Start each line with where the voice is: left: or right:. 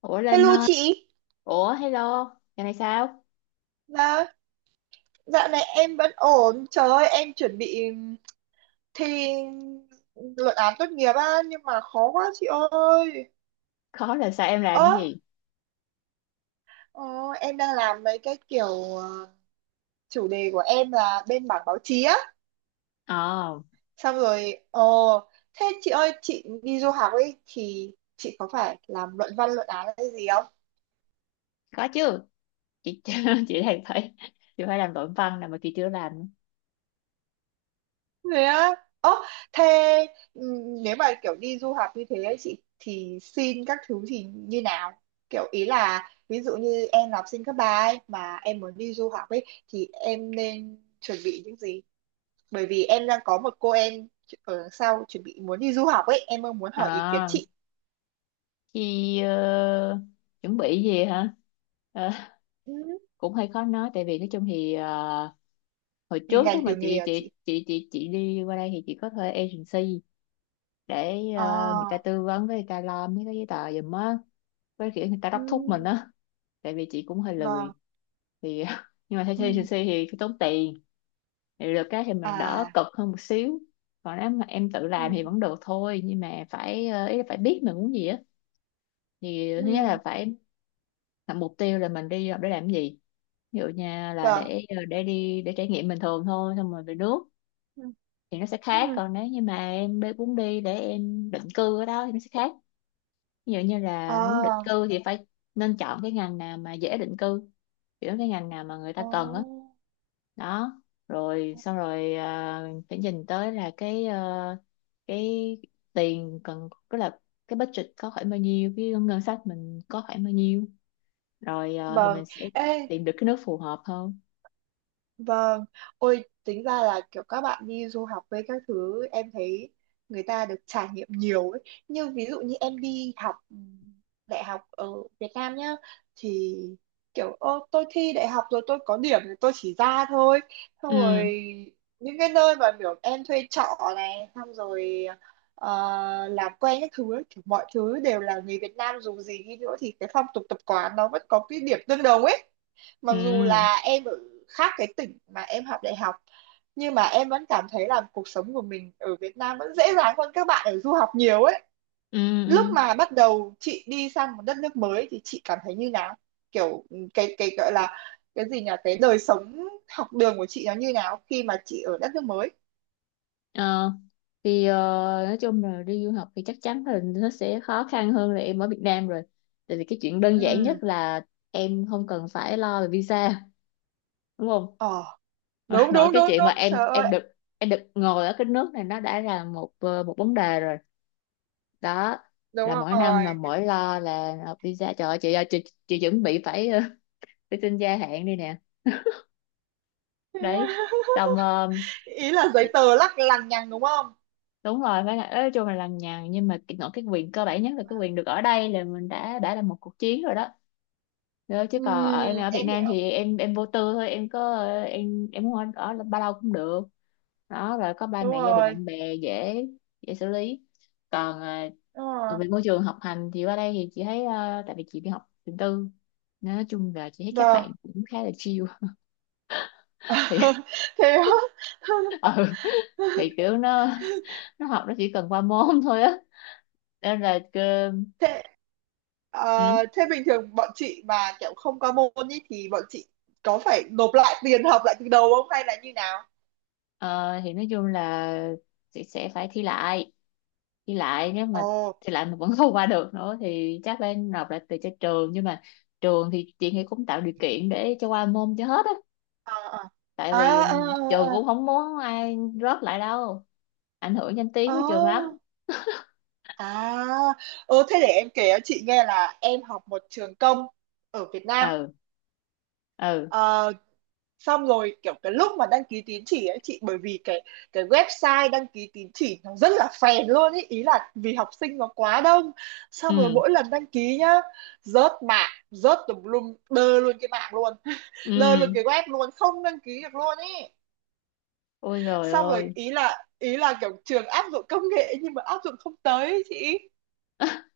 left: Ủa Linh
right: Hello
left: ơi,
right: chị,
left: ủa hello, giờ này sao?
right: dạ, dạo này em vẫn ổn, trời ơi em chuẩn bị thi luận án tốt nghiệp á, nhưng mà khó quá chị ơi.
left: Khó là sao em làm cái
right: Ơ,
left: gì?
right: ờ, em đang làm mấy cái kiểu ờ, chủ đề của em là bên mảng báo chí á,
left: Ờ,
right: xong rồi, thế chị ơi chị đi du học ấy thì chị có phải làm luận văn luận án hay gì?
left: có chứ. Chị chị đang phải chị phải làm luận văn là mà chị chưa làm.
right: Thế á. Ơ, thế ừm, nếu mà kiểu đi du học như thế ấy, chị thì xin các thứ thì như nào? Kiểu ý là ví dụ như em là học sinh cấp ba ấy mà em muốn đi du học ấy thì em nên chuẩn bị những gì? Bởi vì em đang có một cô em ở đằng sau chuẩn bị muốn đi du học ấy, em mong muốn hỏi ý kiến
left: Ờ,
right: chị.
left: chị chuẩn bị gì hả? Ờ,
right: Ừ.
left: cũng hơi khó nói tại vì nói chung thì hồi
right: Vì
left: trước
right: ngành
left: lúc mà
right: tiểu nghề
left: chị
right: à chị?
left: chị chị chị chị đi qua đây thì chị có thuê agency để người ta
right: À.
left: tư vấn với người ta lo mấy cái giấy tờ giùm á, với kiểu người ta đốc thúc mình
right: Ừ.
left: á, tại vì chị cũng hơi
right: Vâng.
left: lười thì nhưng mà theo
right: Ừ.
left: agency thì cái tốn tiền thì được cái thì mình đỡ
right: À.
left: cực hơn một xíu còn nếu mà em tự làm
right: Ừ.
left: thì vẫn được thôi nhưng mà phải ý là phải biết mình muốn gì á thì thứ nhất
right: Ừ,
left: là phải là mục tiêu là mình đi học để làm cái gì ví dụ như là
right: vâng.
left: để để đi để trải nghiệm bình thường thôi xong rồi về nước
right: Ừ.
left: thì nó sẽ khác
right: Ừ.
left: còn nếu như mà muốn đi để em định cư ở đó thì nó sẽ khác ví dụ như là muốn định
right: À.
left: cư thì phải nên chọn cái ngành nào mà dễ định cư kiểu cái ngành nào mà người ta cần á
right: Oh.
left: đó rồi xong rồi à, phải nhìn tới là cái cái tiền cần tức là cái budget có khoảng bao nhiêu cái ngân sách mình có khoảng bao nhiêu rồi thì
right: Vâng.
left: mình sẽ
right: Ê.
left: tìm được cái nước phù hợp hơn
right: Vâng, ôi tính ra là kiểu các bạn đi du học với các thứ em thấy người ta được trải nghiệm nhiều ấy. Như ví dụ như em đi học đại học ở Việt Nam nhá, thì kiểu ô tôi thi đại học rồi tôi có điểm thì tôi chỉ ra thôi. Xong
left: ừ
right: rồi những cái nơi mà kiểu em thuê trọ này xong rồi ờ, làm quen các thứ ấy, kiểu mọi thứ đều là người Việt Nam, dù gì đi nữa thì cái phong tục tập quán nó vẫn có cái điểm tương đồng ấy, mặc dù
left: ừ
right: là em ở khác cái tỉnh mà em học đại học, nhưng mà em vẫn cảm thấy là cuộc sống của mình ở Việt Nam vẫn dễ dàng hơn các bạn ở du học nhiều ấy.
left: ừ
right: Lúc
left: ừ
right: mà bắt đầu chị đi sang một đất nước mới thì chị cảm thấy như nào? Kiểu cái gọi là cái gì nhỉ, cái đời sống học đường của chị nó như nào khi mà chị ở đất nước mới?
left: Ờ, thì nói chung là đi du học thì chắc chắn là nó sẽ khó khăn hơn là em ở Việt Nam rồi tại vì cái chuyện đơn giản nhất
right: Ừ.
left: là em không cần phải lo về visa đúng không
right: Ờ, đúng
left: nói
right: đúng
left: cái
right: đúng
left: chuyện mà
right: đúng,
left: em
right: trời
left: em
right: ơi.
left: được em được ngồi ở cái nước này nó đã là một một vấn đề rồi đó
right: Đúng
left: là mỗi năm là
right: rồi.
left: mỗi lo là nộp visa trời ơi, chị ơi chị, chuẩn bị phải xin gia hạn đi nè đấy xong
right: Ý là giấy tờ lắc lằng nhằng đúng không?
left: đúng rồi phải là nói chung là lằng nhằng nhưng mà nói cái quyền cơ bản nhất là cái quyền được ở đây là mình đã là một cuộc chiến rồi đó Đó, chứ
right: Ừ.
left: còn ở em ở Việt
right: Em
left: Nam
right: hiểu.
left: thì em vô tư thôi em có em muốn ở ở bao lâu cũng được đó rồi có ba
right: Đúng
left: mẹ gia đình
right: rồi.
left: bạn bè dễ dễ xử lý còn à,
right: Đúng rồi.
left: còn về môi trường học hành thì qua đây thì chị thấy à, tại vì chị đi học trường tư nên nói chung là chị thấy các
right: Vâng.
left: bạn cũng khá là chill thì
right: Thế á?
left: ừ thì kiểu nó học nó chỉ cần qua môn thôi á nên là
right: Thế
left: ừ,
right: thế bình thường bọn chị mà kiểu không qua môn ý, thì bọn chị có phải nộp lại tiền học lại từ đầu không hay là như nào?
left: ờ, thì nói chung là chị sẽ phải thi lại đi lại nếu
right: Ồ.
left: mà thì lại mà vẫn không qua được nữa thì chắc phải nộp lại từ cho trường nhưng mà trường thì chị nghĩ cũng tạo điều kiện để cho qua môn cho hết á
right: À
left: tại
right: à.
left: vì
right: À
left: trường
right: à.
left: cũng
right: À.
left: không muốn ai rớt lại đâu ảnh hưởng danh tiếng của trường lắm
right: À. À. Ờ, thế để em kể cho chị nghe là em học một trường công ở Việt Nam.
left: ừ ừ
right: Ờ, xong rồi kiểu cái lúc mà đăng ký tín chỉ ấy chị, bởi vì cái website đăng ký tín chỉ nó rất là phèn luôn ý, ý là vì học sinh nó quá đông, xong rồi
left: ừ
right: mỗi lần đăng ký nhá rớt mạng rớt tùm lum, đơ luôn cái mạng luôn đơ luôn
left: ừ
right: cái web luôn, không đăng ký được luôn ý.
left: ôi rồi
right: Xong rồi
left: ơi
right: ý là kiểu trường áp dụng công nghệ nhưng mà áp dụng không tới ý chị.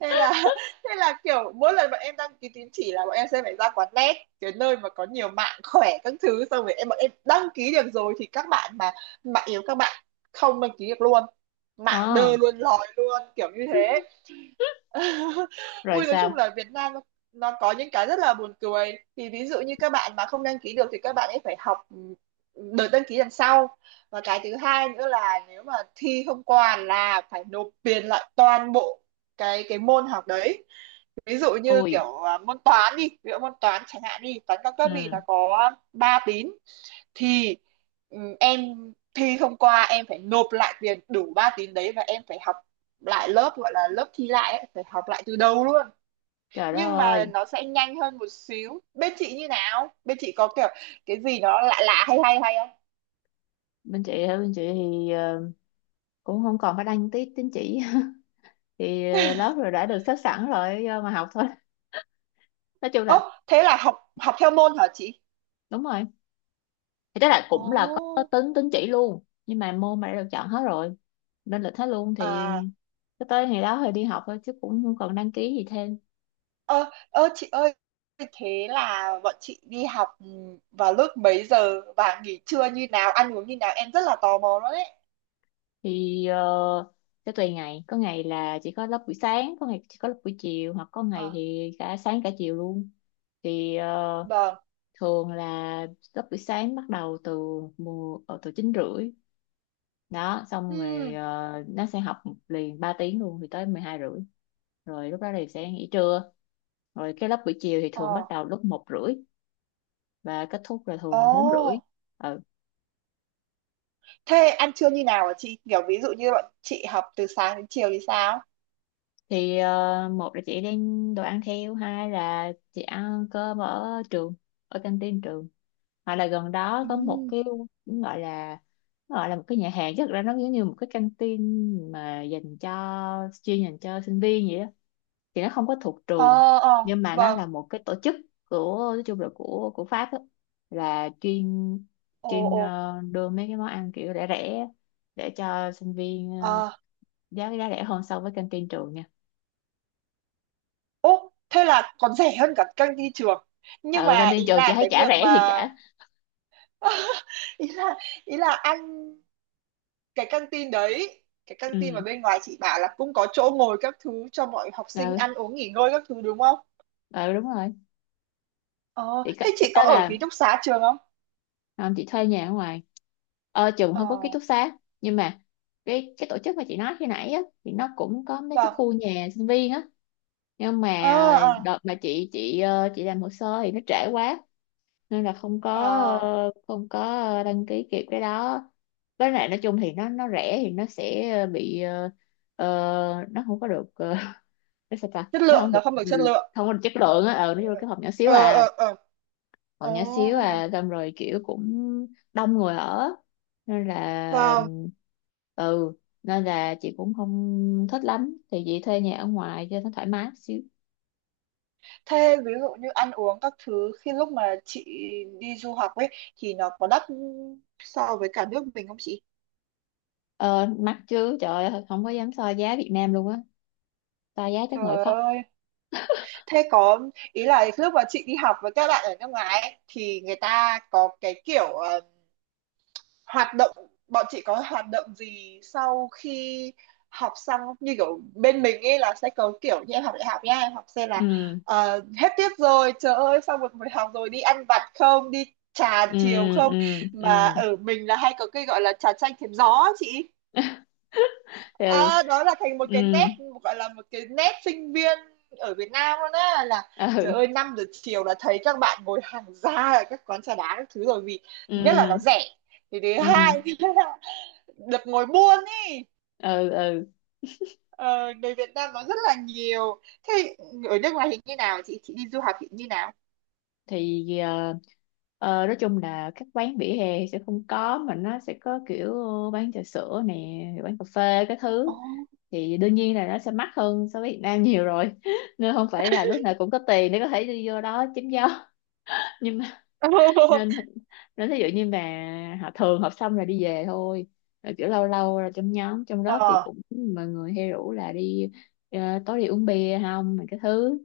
right: Thế là thế là kiểu mỗi lần bọn em đăng ký tín chỉ là bọn em sẽ phải ra quán net, cái nơi mà có nhiều mạng khỏe các thứ, xong rồi em bọn em đăng ký được rồi thì các bạn mà mạng yếu các bạn không đăng ký được luôn, mạng đơ
left: ờ
right: luôn lòi luôn kiểu như thế.
left: rồi
right: Ui, nói chung
left: sao
right: là Việt Nam nó có những cái rất là buồn cười. Thì ví dụ như các bạn mà không đăng ký được thì các bạn ấy phải học đợt đăng ký lần sau. Và cái thứ hai nữa là nếu mà thi không qua là phải nộp tiền lại toàn bộ cái môn học đấy. Ví dụ như
left: ui
right: kiểu à, môn toán đi, ví dụ môn toán chẳng hạn đi, toán cao cấp thì nó
left: ừ
right: có 3 tín. Thì em thi không qua em phải nộp lại tiền đủ 3 tín đấy và em phải học lại lớp gọi là lớp thi lại ấy, phải học lại từ đầu luôn.
left: trời đất
right: Nhưng mà
left: ơi
right: nó sẽ nhanh hơn một xíu. Bên chị như nào, bên chị có kiểu cái gì nó lạ lạ hay hay hay không?
left: bên chị hả bên chị thì cũng không còn phải đăng tí tín chỉ thì lớp rồi đã được xếp sẵn rồi do mà học thôi nói chung là
right: Ố thế là học học theo môn hả chị?
left: đúng rồi thì tức là cũng là có
right: Ồ.
left: tính tín chỉ luôn nhưng mà môn mà đã được chọn hết rồi nên lịch hết luôn thì
right: À.
left: cứ tới ngày đó thì đi học thôi chứ cũng không còn đăng ký gì thêm
right: Ơ ơ chị ơi, thế là bọn chị đi học vào lúc mấy giờ và nghỉ trưa như nào, ăn uống như nào, em rất là tò mò đó đấy.
left: thì sẽ tùy ngày có ngày là chỉ có lớp buổi sáng có ngày chỉ có lớp buổi chiều hoặc có ngày
right: À.
left: thì cả sáng cả chiều luôn thì
right: Vâng.
left: thường là lớp buổi sáng bắt đầu từ mùa từ 9:30 đó xong
right: Ừ.
left: rồi nó sẽ học liền 3 tiếng luôn thì tới 12:30 rồi lúc đó thì sẽ nghỉ trưa rồi cái lớp buổi chiều thì thường
right: Ờ,
left: bắt đầu lúc 1:30 và kết thúc là thường 4:30
right: ồ.
left: ừ.
right: Thế ăn trưa như nào hả chị? Kiểu ví dụ như bọn chị học từ sáng đến chiều thì sao?
left: thì một là chị đem đồ ăn theo hai là chị ăn cơm ở trường ở canteen trường hoặc là gần đó
right: Ừ.
left: có một cái cũng gọi là nó gọi là một cái nhà hàng chứ thực ra nó giống như một cái canteen mà dành cho chuyên dành cho sinh viên vậy đó thì nó không có thuộc trường
right: Ờ, ờ,
left: nhưng mà nó
right: vâng.
left: là một cái tổ chức của nói chung là của Pháp á, là chuyên
right: Ồ,
left: chuyên
right: ồ.
left: ờ, đưa mấy cái món ăn kiểu rẻ rẻ để cho sinh viên
right: Ờ.
left: giá giá rẻ hơn so với canteen trường nha
right: Ồ, thế là còn rẻ hơn cả căng đi trường. Nhưng
left: ừ
right: mà
left: canteen
right: ý
left: trường chị
right: là
left: thấy
right: cái
left: chả
right: việc
left: rẻ
right: mà...
left: gì cả
right: ý là ý là ăn cái căng tin đấy, cái căng tin mà
left: ừ
right: bên ngoài chị bảo là cũng có chỗ ngồi các thứ cho mọi học sinh
left: ừ,
right: ăn uống nghỉ ngơi các thứ đúng không?
left: ừ đúng rồi
right: Ờ,
left: thì
right: thế
left: cái
right: chị có
left: đó
right: ở
left: là
right: ký túc xá trường không?
left: ờ, chị thuê nhà ở ngoài trường
right: Ờ,
left: không có ký túc xá nhưng mà cái tổ chức mà chị nói khi nãy á thì nó cũng có mấy cái
right: vâng.
left: khu nhà sinh viên á nhưng
right: Ờ,
left: mà
right: ờ,
left: đợt mà chị làm hồ sơ thì nó trễ quá nên là không có
right: ờ.
left: không có đăng ký kịp cái đó với lại nói chung thì nó rẻ thì nó sẽ bị nó không có được nó sao ta
right: Chất
left: nó
right: lượng
left: không được
right: nó không được chất lượng.
left: không có được chất lượng á nó vô cái phòng nhỏ xíu
right: Ờ
left: à
right: ờ ờ.
left: phòng
right: Ồ.
left: nhỏ xíu à xong rồi kiểu cũng đông người ở nên là
right: Vâng.
left: ừ nên là chị cũng không thích lắm thì chị thuê nhà ở ngoài cho nó thoải mái xíu
right: Thế ví dụ như ăn uống các thứ khi lúc mà chị đi du học ấy thì nó có đắt so với cả nước mình không chị?
left: Ờ, mắc chứ trời ơi không có dám so giá Việt Nam luôn á so giá chắc ngồi
right: Trời
left: khóc
right: ơi. Thế có. Ý là lúc mà chị đi học với các bạn ở nước ngoài ấy, thì người ta có cái kiểu hoạt động, bọn chị có hoạt động gì sau khi học xong, như kiểu bên mình ấy là sẽ có kiểu như em học đại học nha, em học xem là
left: ừ
right: hết tiết rồi trời ơi xong một buổi học rồi đi ăn vặt không, đi trà
left: ừ
right: chiều không,
left: ừ
right: mà
left: ừ
right: ở mình là hay có cái gọi là trà chanh thềm gió á chị.
left: ừ
right: À, đó là thành một
left: ừ
right: cái nét, gọi là một cái nét sinh viên ở Việt Nam luôn á, là trời
left: ừ
right: ơi 5 giờ chiều là thấy các bạn ngồi hàng ra ở các quán trà đá các thứ rồi, vì
left: ừ
right: nhất là nó rẻ, thì thứ
left: ừ
right: hai được ngồi buôn ý.
left: ừ ừ.
right: Ờ, người Việt Nam nó rất là nhiều. Thế ở nước ngoài thì như nào chị đi du học thì như nào?
left: thì nói chung là các quán vỉa hè sẽ không có mà nó sẽ có kiểu bán trà sữa nè bán cà phê cái thứ
right: Ồ.
left: thì đương nhiên là nó sẽ mắc hơn so với Việt Nam nhiều rồi nên không phải là lúc nào cũng có tiền để có thể đi vô đó chém gió nhưng mà nên nên ví dụ như mà họ thường họp xong là đi về thôi rồi kiểu lâu lâu là trong nhóm trong lớp thì
right: Ờ
left: cũng mọi người hay rủ là đi ờ, tối đi uống bia không mà cái thứ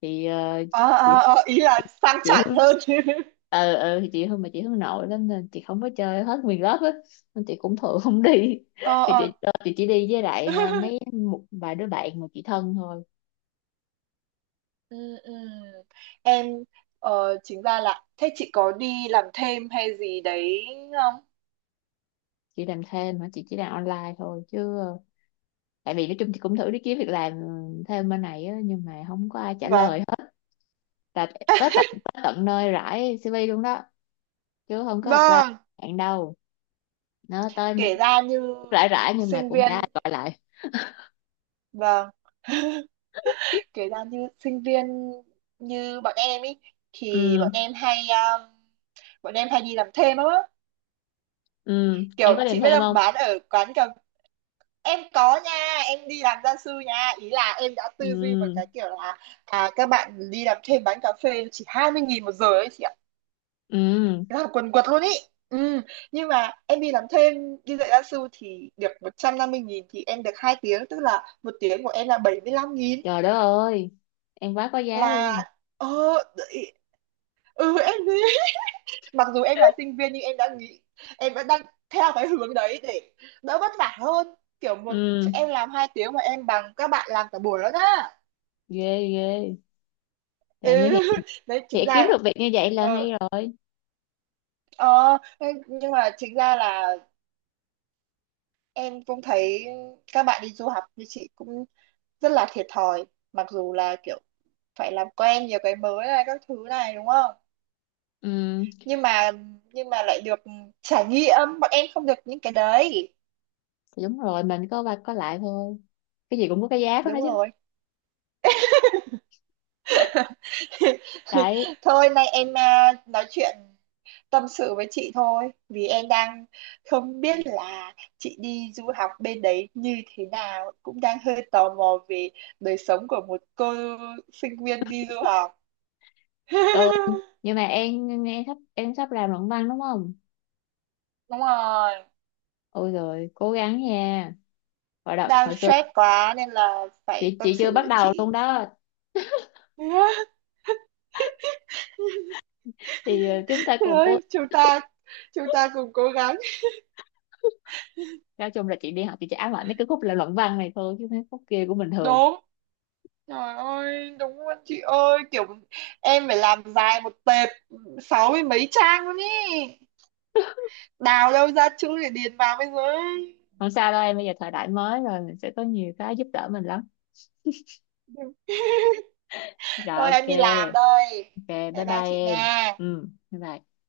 left: thì
right: ờ
left: chị
right: ờ. Ờ, ý là sang chảnh
left: Hương
right: hơn.
left: ừ ừ thì chị Hương mà chị Hương nội lắm nên chị không có chơi hết nguyên lớp á nên chị cũng thường không đi
right: Ờ
left: thì
right: ờ.
left: chị chỉ đi với lại mấy một vài đứa bạn mà chị thân thôi
right: Ừ, ừ. Em chính ra là thế chị có đi làm thêm hay gì đấy không?
left: chị làm thêm mà chị chỉ làm online thôi chứ tại vì nói chung thì cũng thử đi kiếm việc làm thêm bên này á, nhưng mà không có ai trả
right: Vâng.
left: lời hết là tới tận nơi rải CV luôn đó chứ không có apply
right: Vâng.
left: bạn đâu nó tới
right: Kể ra như
left: rải rải nhưng mà
right: sinh
left: cũng chả ai
right: viên.
left: gọi lại
right: Vâng. Kể ra như sinh viên như bọn em ý thì
left: ừ
right: bọn em hay đi làm thêm lắm á,
left: ừ em
right: kiểu
left: có
right: chị
left: tìm
right: biết
left: thêm
right: không,
left: không
right: bán ở quán cà, em có nha, em đi làm gia sư nha, ý là em đã tư duy một cái
left: ừ
right: kiểu là à các bạn đi làm thêm bán cà phê chỉ 20.000 một giờ ấy chị ạ,
left: ừ
right: làm quần quật luôn ý. Ừ. Nhưng mà em đi làm thêm đi dạy gia sư thì được 150.000 thì em được 2 tiếng, tức là 1 tiếng của em là 75 nghìn,
left: trời đất ơi em quá có giá luôn
right: là ờ đấy. Ừ em mặc dù em là sinh viên nhưng em đã nghĩ em vẫn đang theo cái hướng đấy để đỡ vất vả hơn, kiểu một
left: ừ
right: em làm 2 tiếng mà em bằng các bạn làm cả buổi đó nhá.
left: ghê ghê
right: Ừ.
left: trời như hiện
right: Đấy chính
left: hiện kiếm
right: ra
left: được việc như vậy là
right: ờ,
left: hay rồi
right: ờ, nhưng mà chính ra là em cũng thấy các bạn đi du học như chị cũng rất là thiệt thòi, mặc dù là kiểu phải làm quen nhiều cái mới này các thứ này đúng không,
left: ừ
right: nhưng mà nhưng mà lại được trải nghiệm bọn em không được những cái đấy.
left: thì đúng rồi mình có qua có lại thôi cái gì cũng có cái giá của nó
right: Đúng
left: chứ
right: rồi.
left: đấy
right: Thôi nay em nói chuyện tâm sự với chị thôi vì em đang không biết là chị đi du học bên đấy như thế nào, cũng đang hơi tò mò về đời sống của một cô sinh viên đi du học.
left: Ừ nhưng mà em nghe sắp em sắp làm luận văn đúng không
right: Đúng rồi,
left: ôi rồi cố gắng nha hồi đợt
right: đang
left: hồi xưa
right: stress quá nên là phải tâm
left: chị chưa
right: sự
left: bắt
right: với
left: đầu luôn
right: chị.
left: đó thì chúng ta cùng cố
right: Rồi, chúng ta cùng cố gắng.
left: nói chung là chị đi học chị chỉ ám ảnh đến cái khúc là luận văn này thôi chứ mấy khúc kia cũng bình thường
right: Đúng. Trời ơi, đúng luôn chị ơi, kiểu em phải làm dài một tệp sáu mươi mấy trang luôn ý. Đào đâu ra chữ để điền vào bây giờ ấy.
left: không sao đâu em bây giờ thời đại mới rồi mình sẽ có nhiều cái giúp đỡ mình lắm rồi
right: Thôi
left: ok
right: em đi làm đây.
left: ok bye
right: Bye bye
left: bye
right: chị
left: em
right: nha.
left: ừ bye bye